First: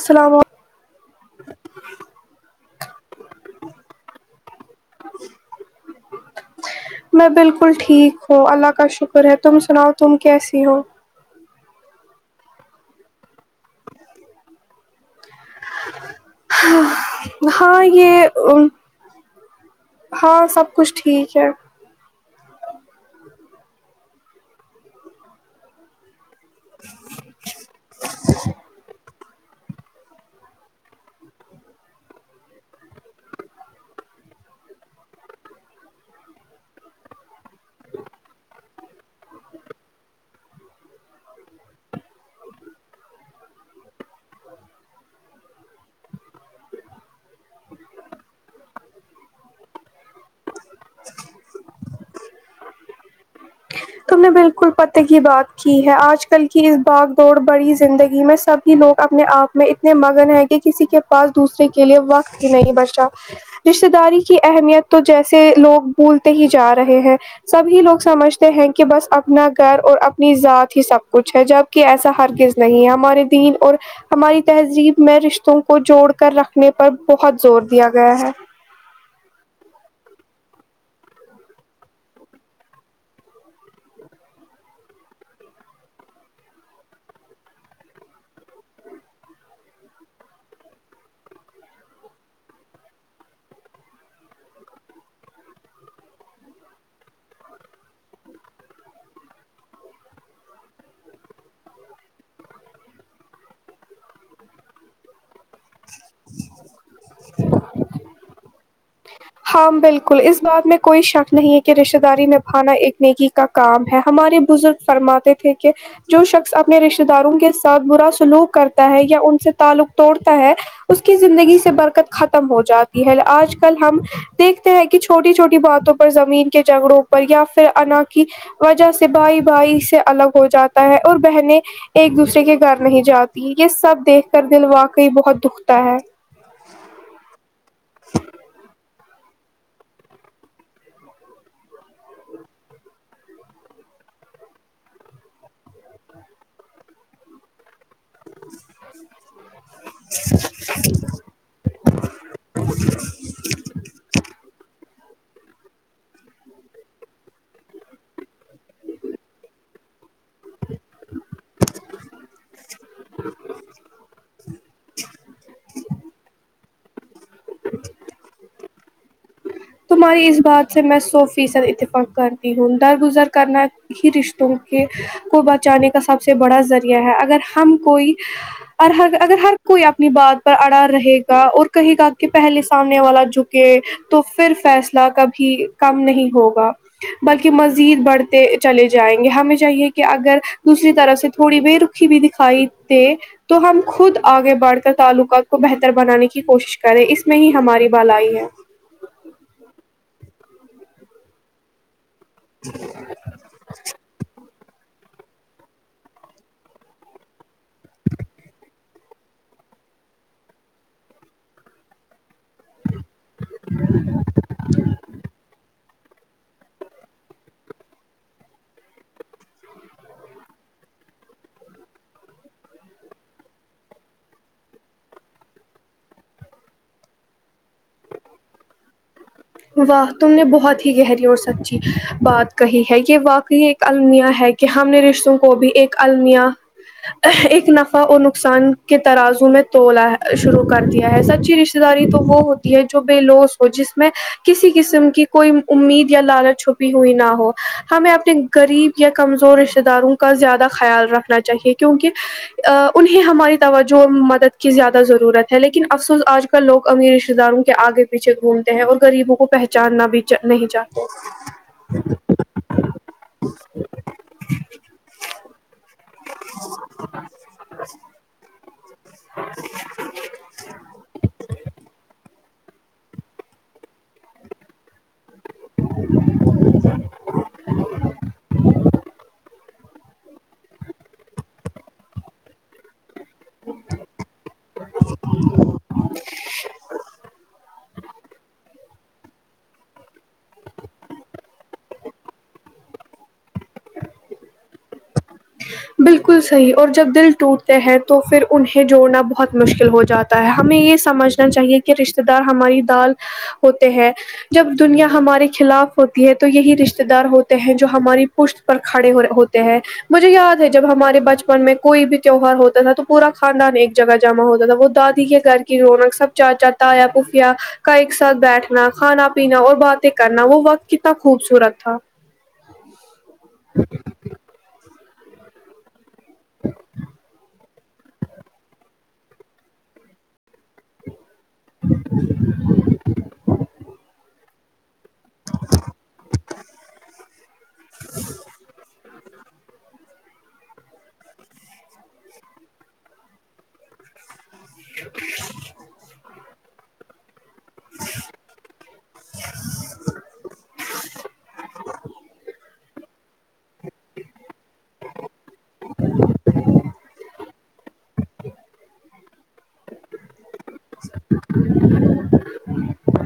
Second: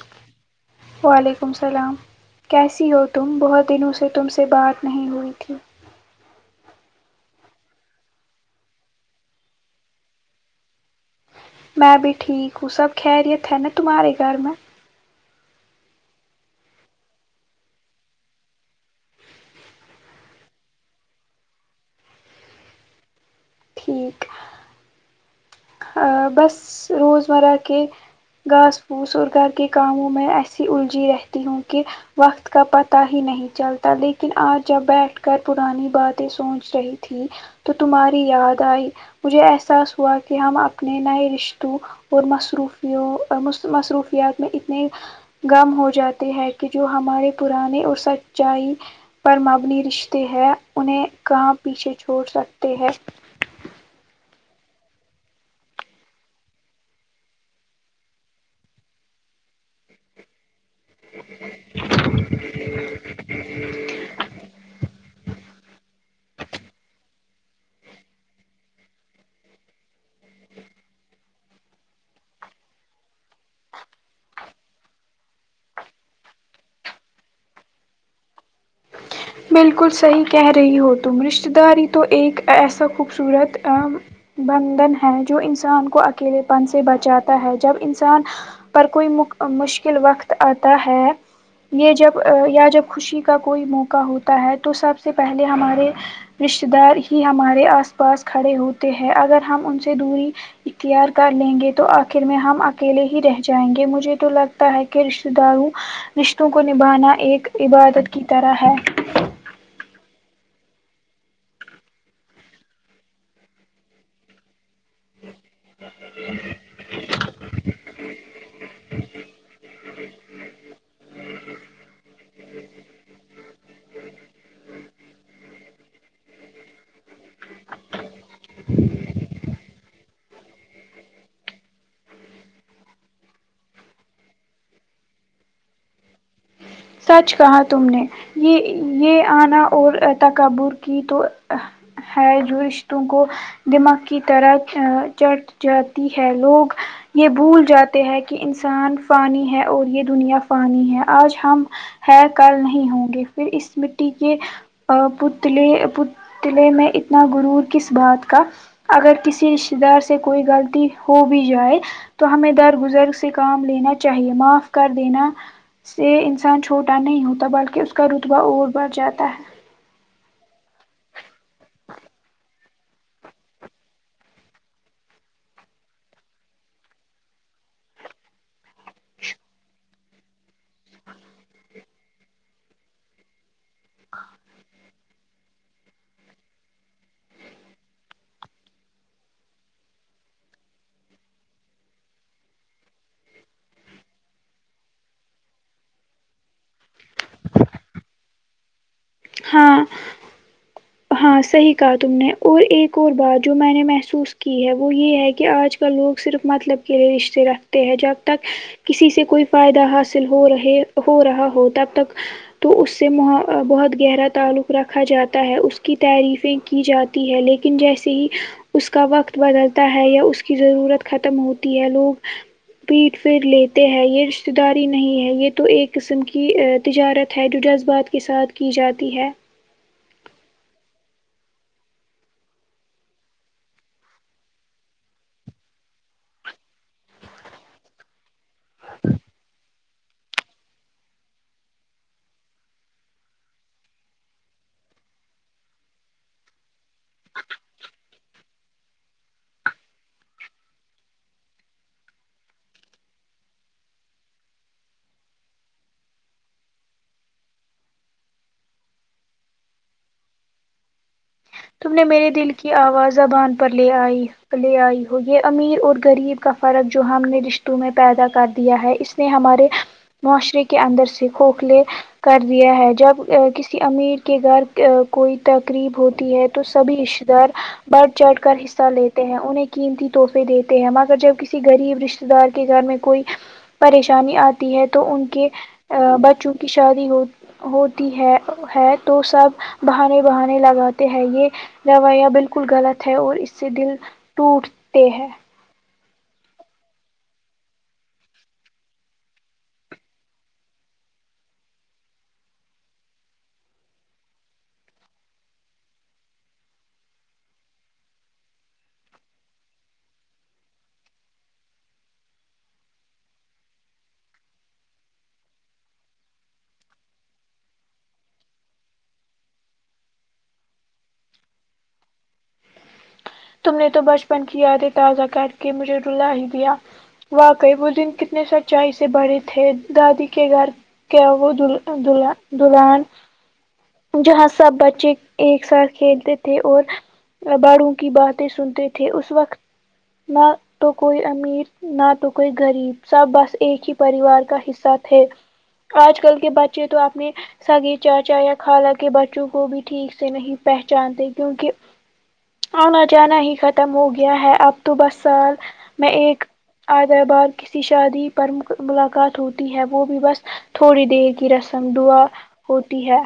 السلام علیکم وعلیکم السلام کیسی ہو تم بہت دنوں سے تم سے بات نہیں ہوئی تھی میں بالکل ٹھیک ہوں اللہ کا شکر ہے تم سناؤ تم کیسی ہو میں بھی ٹھیک ہوں سب خیریت ہے نا تمہارے گھر میں ہاں یہ ہاں سب کچھ ٹھیک ہے ٹھیک ہاں بس روز مرہ کے گھاس پوس اور گھر کے کاموں میں ایسی الجھی رہتی ہوں کہ وقت کا پتہ ہی نہیں چلتا لیکن اج جب بیٹھ کر پرانی باتیں سوچ رہی تھی تو تمہاری یاد آئی مجھے احساس ہوا کہ کہ ہم اپنے نئے رشتوں اور مصروفیوں مصروفیات میں اتنے غم ہو جاتی ہے کہ جو ہمارے پرانے اور سچائی پر مبنی رشتے ہیں انہیں کہاں پیچھے چھوڑ سکتے ہیں تم نے بالکل پتے کی بات کی ہے آج کل کی اس باغ دوڑ بڑی زندگی میں سب لوگ اپنے آپ میں اتنے مگن ہے کہ کسی کے پاس دوسرے کے لیے وقت ہی نہیں بچا رشتہ داری کی اہمیت تو جیسے لوگ بھولتے ہی جا رہے ہیں سبھی لوگ سمجھتے ہیں کہ بس اپنا گھر اور اپنی ذات ہی سب کچھ ہے کہ ایسا ہرگز نہیں ہے ہمارے دین اور ہماری تہذیب میں رشتوں کو جوڑ کر رکھنے پر بہت زور دیا گیا ہے بالکل صحیح کہہ رہی ہو تم رشتہ داری تو ایک ایسا خوبصورت بندھن ہے جو انسان کو اکیلے پن سے بچاتا ہے جب انسان پر کوئی مشکل وقت اتا ہے یہ جب یا جب خوشی کا کوئی موقع ہوتا ہے تو سب سے پہلے ہمارے رشتے دار ہی ہمارے آس پاس کھڑے ہوتے ہیں اگر ہم ان سے دوری اختیار کر لیں گے تو آخر میں ہم اکیلے ہی رہ جائیں گے مجھے تو لگتا ہے کہ رشتے داروں رشتوں کو نبھانا ایک عبادت کی طرح ہے ہاں بالکل اس بات میں کوئی شک نہیں ہے کہ رشتے داری نیبھانا ایک نیکی کا کام ہے ہمارے بزرگ فرماتے تھے کہ جو شخص اپنے رشتہ داروں کے ساتھ برا سلوک کرتا ہے یا ان سے تعلق توڑتا ہے اس کی زندگی سے برکت ختم ہو جاتی ہے اج کل ہم دیکتے ہیں کہ چھوٹی چھوٹی باتوں پر زمین کے جھگڑوں پر یا پھر انا کی وجہ سے بھائی بھائی سے الگ ہو جاتا ہے اور بہنیں ایک دوسرے کے گھر نہیں جاتی یہ سب دیکھ کر دل واقعی بہت دکھتا ہے سچ کہا تم نے یہ یہ آنا اور تکبر کی تو ہے جو رشتوں کو دماغ کی طرح جڑ جاتی ہے لوگ یہ بھول جات ے ہیں کہ انسان فانی ہے اور یہ دنیا فانی ہے آج ہم ہے کل نہیں ہوں گے پھر اس مٹی کے پتلے پتلے میں اتنا غرور کس بات کا اگر کسی رش یدار سے کوئی غلطی ہو بھی جائے تو ہمیں در گزر سے کام لینا چاہیے معاف کردینا سے انسان چھوٹا نہیں ہوتا بلکہ اس کا رتبہ اور بڑھ جاتا ہے تمہاری اس بات سے میں سو فیصد اتفاق کرتی ہوں درگزر کرنا ہی رشتوں کے کو بچانے کا سب سے بڑا ذریعہ ہے اگر ہم کوئی اور ہر اگر ہر کوئی اپنی بات پر اڑا رہے گا اور کہے گا کہ پہلے سامنے والا جھکے تو پھر فیصلہ کبھی کم نہیں ہوگا بلکہ مزید بڑھتے چلے جائیں گے ہمیں چاہیے کہ اگر دوسری طرف سے تھوڑی بے رخ کھی بھی دکھائی ت تو ہم خود آگے بڑھ کر تعلقات کو بہتر بنانے کی کوشش کریں اس میں ہی ہماری بھلائی ہے ہاں ہاں صحیح کہا تم نے اور ایک اور بات جو میں نے محسوس کی ہے وہ وہ یہ ہے کہ آج کل لوگ صرف مطلب کے لیے رشتے رکھتے ہیں جب تک کسی سے کوئی فائدہ حاصل ہو رہے ہو رہا ہو تب تک تو اس سے مح بہت گہرا تعلق رکھا جاتا ہے اس کی تعریفیں کی جاتی ہے لیکن جیسے ہی اس کا وقت بدلتا ہے یا اس کی ضرورت ختم ہوتی ہے لوگ پیٹھ پھیر لیتے ہیں یہ رشتے داری نہیں ہے یہ تو ایک قسم کی تجارت ہے جو جذبات کے ساتھ کی جاتی ہے واہ تم نے بہت ہی گہری اور سچی بات کہی ہے یہ واقعی ایک المیا ہے کہ ہم نے رشتوں کو بھی ایک المیا ایک نفع اور نق نقصان کے ترازوں میں تولا شروع کر دیا ہے سچی رشتتے داری تو وہ ہوتی ہے جو بےلوث ہو جس میں کسی قسم کی کوئی امید یا لالچ چھپی ہوئی نہ ہو ہمیں اپنے غریب یا کمزور رشتتے داروں کا زیادہ خیال رکھنا چاہیے کیونکہ انہیں ہماری توجہ مدد کی زیادہ ضرورت ہے لیکن افسوس آج کل کل لوگ امیر رشتے داروں کے آگے پیچھے گھومتے ہیں اور غریبوں کو پہچاننا بھی نہیں چاہ تم نے میرے دل کی آواز زبان پر لے آئی لے آئی ہو یہ امیر اور غریب کا فرق جو ہم نے رشتوں میں پیدا کر دیا ہے اس نے ہمارے معاشرے کے اندر سے کھوکھلے کر دیا ہے جب کسی امیر کے گھر کوئی تقریب ہوتی ہے تو سبھی رشتے دار بڑھ چڑھ کر حصہ لیتے ہیں انہیں قیمتی تحفے دیتے ہیں مگر جب کسی غریب رشتے دار کے گھر میں کوئی پریشانی آتی ہے تو ان کے بچوں کی شادی ہو ہوتی ہے ہے تو سب بہانے بہانے لگاتے ہیں یہ رویہ بالکل بالکل غلط ہے اور اس سے دل ٹوٹتے ہے بالکل صحیح اور جب دل ٹوٹتے ہیں تو پھر انہیں جوڑنا بہت مشکل ہو جاتا ہے ہمیں یہ سمجھنا چاہیے کہ رشتے دار ہماری ڈال ہوتے ہیں جب دنیا ہمارے خلاف ہوتی ہے تو یہی رشتے دار ہوتے ہیں جو ہماری پشت پر کھڑے ہو ہوتے ہیں مجھے یاد ہے جب ہمارے بچپن میں کوئی بھی تیوہار ہوتا تھا تو پورا خاندان ایک جگہ جمع ہوتا تھا وہ دادی کے گھر کی رونق سب چاچا تایا پھوپیاں کا ایک ساتھ بیٹھنا کھانا پینا اور باتیں کرنا وہ وقت کتنا خوبصورت تھا ہ [inaudible] تم نے تو بچپن کی یادیں تازہ کر کے مجھے رولا ہی دیا وا واقعی وہ دن کتنے سچائی سے بھرے تھے دادی کے گھر وہ دل دلہ دلہن جہاں سب بچے ایک ساتھ کھیلتے تھے اور باڑوں باتیں سنتے تھے اس وقت نہ تو کوئی امیر نہ تو کوئی غریب سب بس ایک ہی پاریوار کا حصہ تھے آج کل کے بچے تو آپنے سگے چاچا یا خالہ کے بچوں کو بھی ٹھیک سے نہیں پہچانتے کیونکہ آنا جانا ہی ختم ہو گیا ہے اب تو بس سال میں ایک آدر بار کسی شادی پر ملاقات ہوتی ہے وہ بھی بس تھوڑی دیر کی رسم دعا ہوتی ہے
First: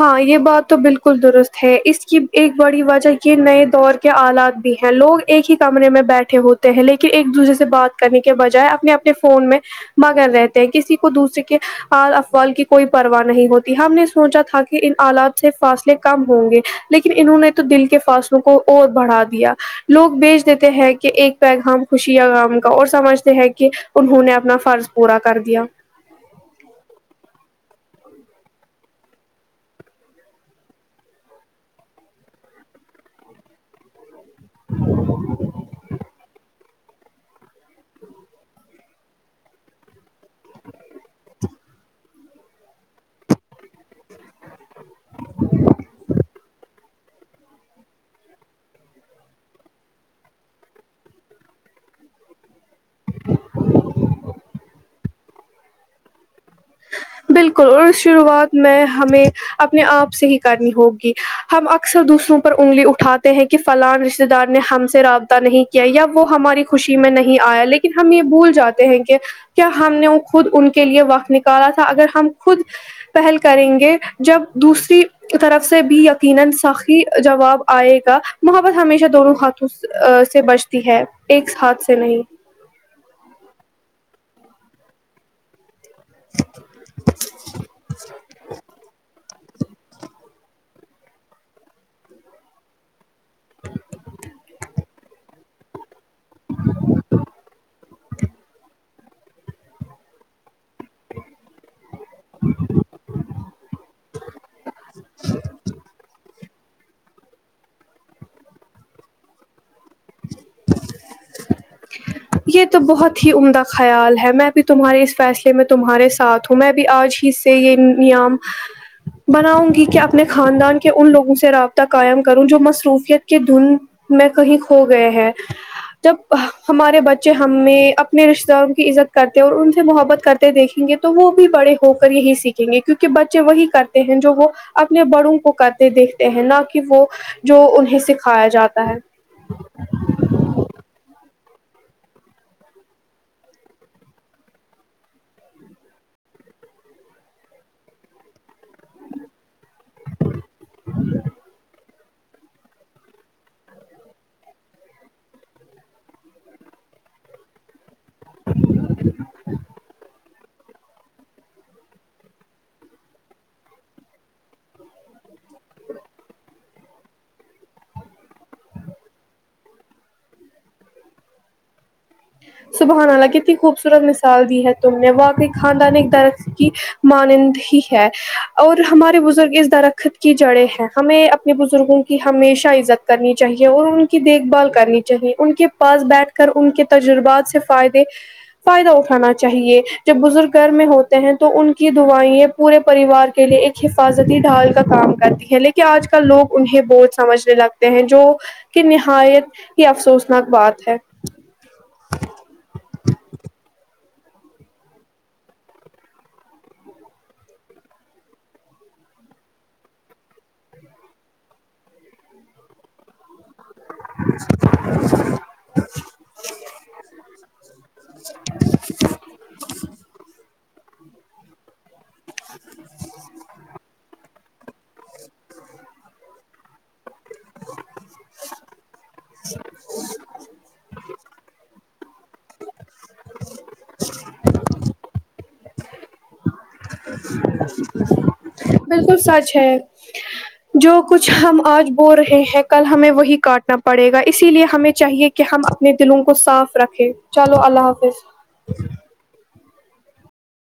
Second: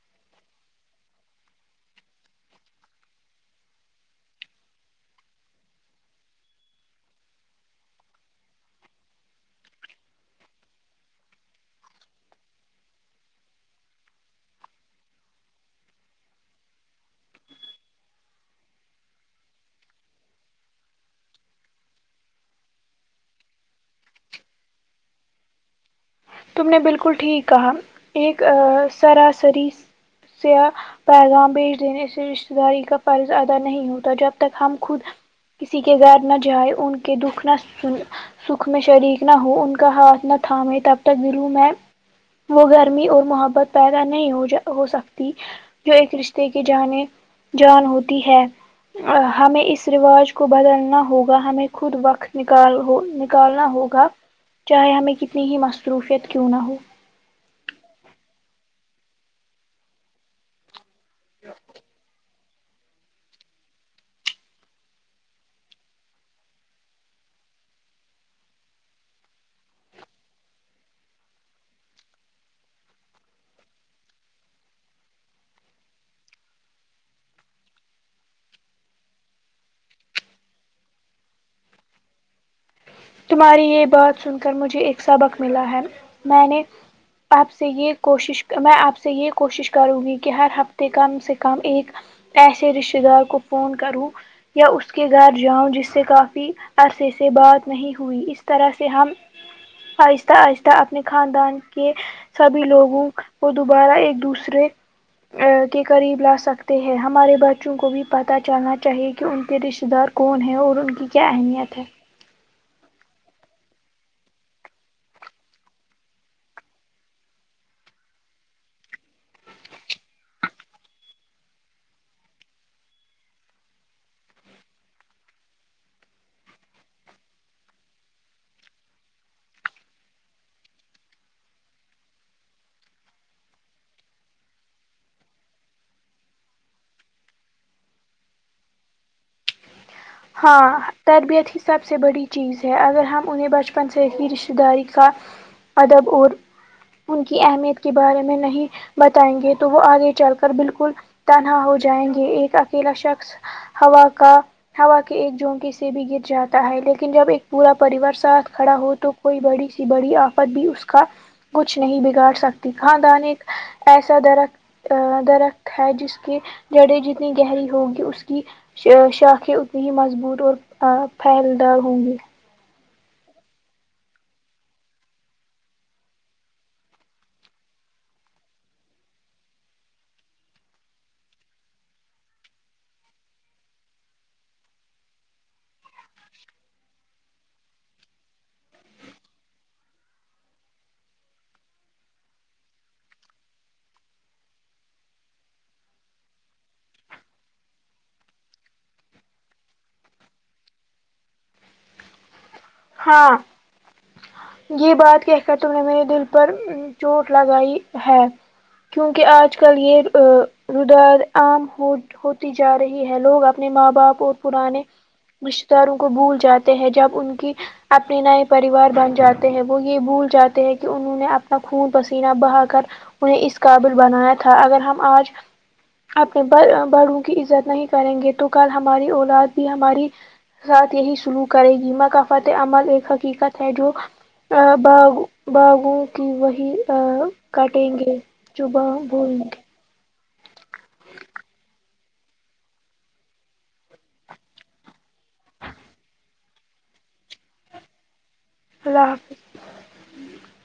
ہاں یہ بات تو بالکل درست ہے اس کی ایک بڑی وجہ یہ نئے دور آلات بھی ہیں لوگ ایک ہی کمرے میں بیٹھے ہوتے ہیں لیکن ایک دوسرے سے بات کرنے کے بجائے اپنے اپنے فون میں مگر رہتے ہیں کسی کو دوسرے کے افوال کی کوئی پرواہ نہیں ہوتی ہم نے سوچا تھا کہ ان حالات سے فاصلے کم ہوں گے لیکن انہوں نے تو دل کے فاصلے کو اور بڑھا دیا لوگ بیچ دیتے ہیں کہ ایک پیغام خوشی غم کا اور سمجھتے ہیں کہ انہوں نے اپنا فرض پورا کر دیا تم نے بلکل ٹھیک کہا ایک سراسری سیا پیغام بیچ دینے اس سے رشتے داری کا فرض ادا نہیں ہوتا جب تک ہم خود کسی کے گھر نہ جائے ان کے دکھ نہ سن سکھ میں شریک نہ ہو ان کا ہاتھ نہ تھامے تب تک گروح میں وہ گھر اور محبت پیدا نہیں ہو ہو سکتی جو ایک رشتے کی جان جان ہوتی ہے ہمیں اس رواج کو بدلنا ہوگا ہمیں خود وقت نکال نکالنا ہوگا چاہے ہمیں کتنی ہی مصروفیت کیوں نہ ہو بلکل اور شروعات میں ہمیں اپنے آپ سے ہی کرنی ہوگی ہم اکثر دوسروں پر انگلی اٹھاتے ہیں کہ فلاں رشتے دار نے ہم سے رابطہ نہیں کیا یا وہ ہماری خوشی میں نہیں آیا لیکن ہم یہ بھول جاتے ہیں کہ کیا ہم نے وہ خود ان کے لیے وقت نکالا اگر ہم خود پہل کریں گے جب دوسری طرف سے بھی یقینا سخی جواب آئے گا محبت ہمیشہ دونوں حق اس سے بچتی ہے ایک ہاتھ سے نہیں تمہاری یہ بات سن کر مجھے ایک سبق ملا ہے میں نے آپ سے یہ کوشش میں آپ سے یہ کوشش کروں گی کہ ہر ہفتہ کم سے کم ایک ایسے رشتے دار کو فون کروں یا اس کے گھر جاؤں جس سے کافی عرصے سے بات ہوئی اس طرح سے ہم آہستہ آہستہ اپنے خاندان کے سبھی لوگوں کو دوبارہ ایک دوسرے اں کہ قریب لا سکتے ہیں ہمارے بچوں کو بھی پتہ چلنا چاہیے کہ ان کے رشتہ دار کون ہیں اور ان کی کیا اہمیت ہے یہ تو بہت ہی عمدہ خیال ہے میں بھی تمہارے اس فیصلے میں تمہارے ساتھ ہوں میں بھی آج ہی سے یہ نییم بناؤں گی کہ اپنے خاندان کے ان لوگوں سے رابطہ قائم کروں جو مصروفیت کے دھن میں کہیں کھو گئے ہیں جب ہمارے بچے ہمیں اپنے رشتے داروں کی عزت کرتے اور ان سے محبت کرتے دیکھیں گے تو وہ بھی بڑے ہو کر یہی سیکھیں دیکیں گے کیونکہ بچے وہی کرتے ہیں جو وہ اپنے بڑوں کو کرتے دیکھتے ہیں نہ کہ وہ جو انہیں سکھایا جاتا ہے ہاں تربیت ہی سب سے بڑی چیز ہے اگر ہم انہیں بچپن سے ہی رشتہ داری کا ادب اور ان کی اہمیت کے بارے میں نہیں بتائیں گے تو وہ آگے چل کر بلکل تنہا ہو جائیں گے ایک اکیلا شخص ہوا کا ہوا کے ایک جھونکی سے بھی گر جاتا ہے لیکن جب ایک پورا پریوار ساتھ کھڑا ہو تو کوئی بڑی سی بڑی آفت بھی اس کا کچھ نہیں بگاڑ سکتی خاندان ایک ایسا درخت ا درخت ہے جس کی جڑیں جتنی گہری ہوگی اس کی شاخیں اتنی ہی مضبوط اور پھیل دار ہوں گی سبحان للہ کتنی خوبصورت مثال دی ہے تم نے واوقائی خاندان ایک درخت کی مانند ہی ہے اور ہمارے بزرگ اس درخت کی جڑیں ہیں ہمیں اپنے بزرگوں کی ہمیشہ عزت کرنی چاہیے اور ان کی دیکھ بھال کرنی چاہیے ان کے پاس بیٹھ کر ان کے تجربات سے فائدے فائدہ اٹھانا چاہیے جب بزرگ گھر میں ہوتے ہیں تو ان کی دعائیں پورے پریوار کے لیے ایک حفاظتی ڈھال کا کام کرتی ہے لیکن آج کل لوگ انہیں بوج سمجھنے لگ ہیں جو کہ نہایت ہی افسوسناک بات ہے [unintelligible] ہاں یہ بات کہ کر تم نے میرے دل پر چوٹ لگائی ہے کیونکہ آج کل یہ ردار عام ہوتی جا رہی ہے لوگ اب اپنے ماں باپ اور پرانے رشتے داروں کو بھول جاتے ہیں جب ان کی اپنے نئے پریوار بن جاتے ہیں وہ یہ بھول جاتے ہیں کہ انہوں نے اپنا خون پس سینا بہا کر انہیں اس قابل بنایا تھا اگر ہم آج آپ کو باڑا بارو کی عزت نہیں کریں گے تو کل ہماری اولاد بھی ہماراری ساتھ یہی سلوک کرے گی ہی ما کا فتح عمل ایک حقیقت ہے جو با باغوں کی وہی کاٹیں گے جو بالکل بولیں سچ گے ہے جو کچھ ہم آج بو رہے ہیں کل ہمیں وہی کاٹنا پڑے گا اسی لیے ہمیں چاہیے کہ ہم اپنے دلوں کو صاف رکھے چلو اللہ حافظ اللہ حافظ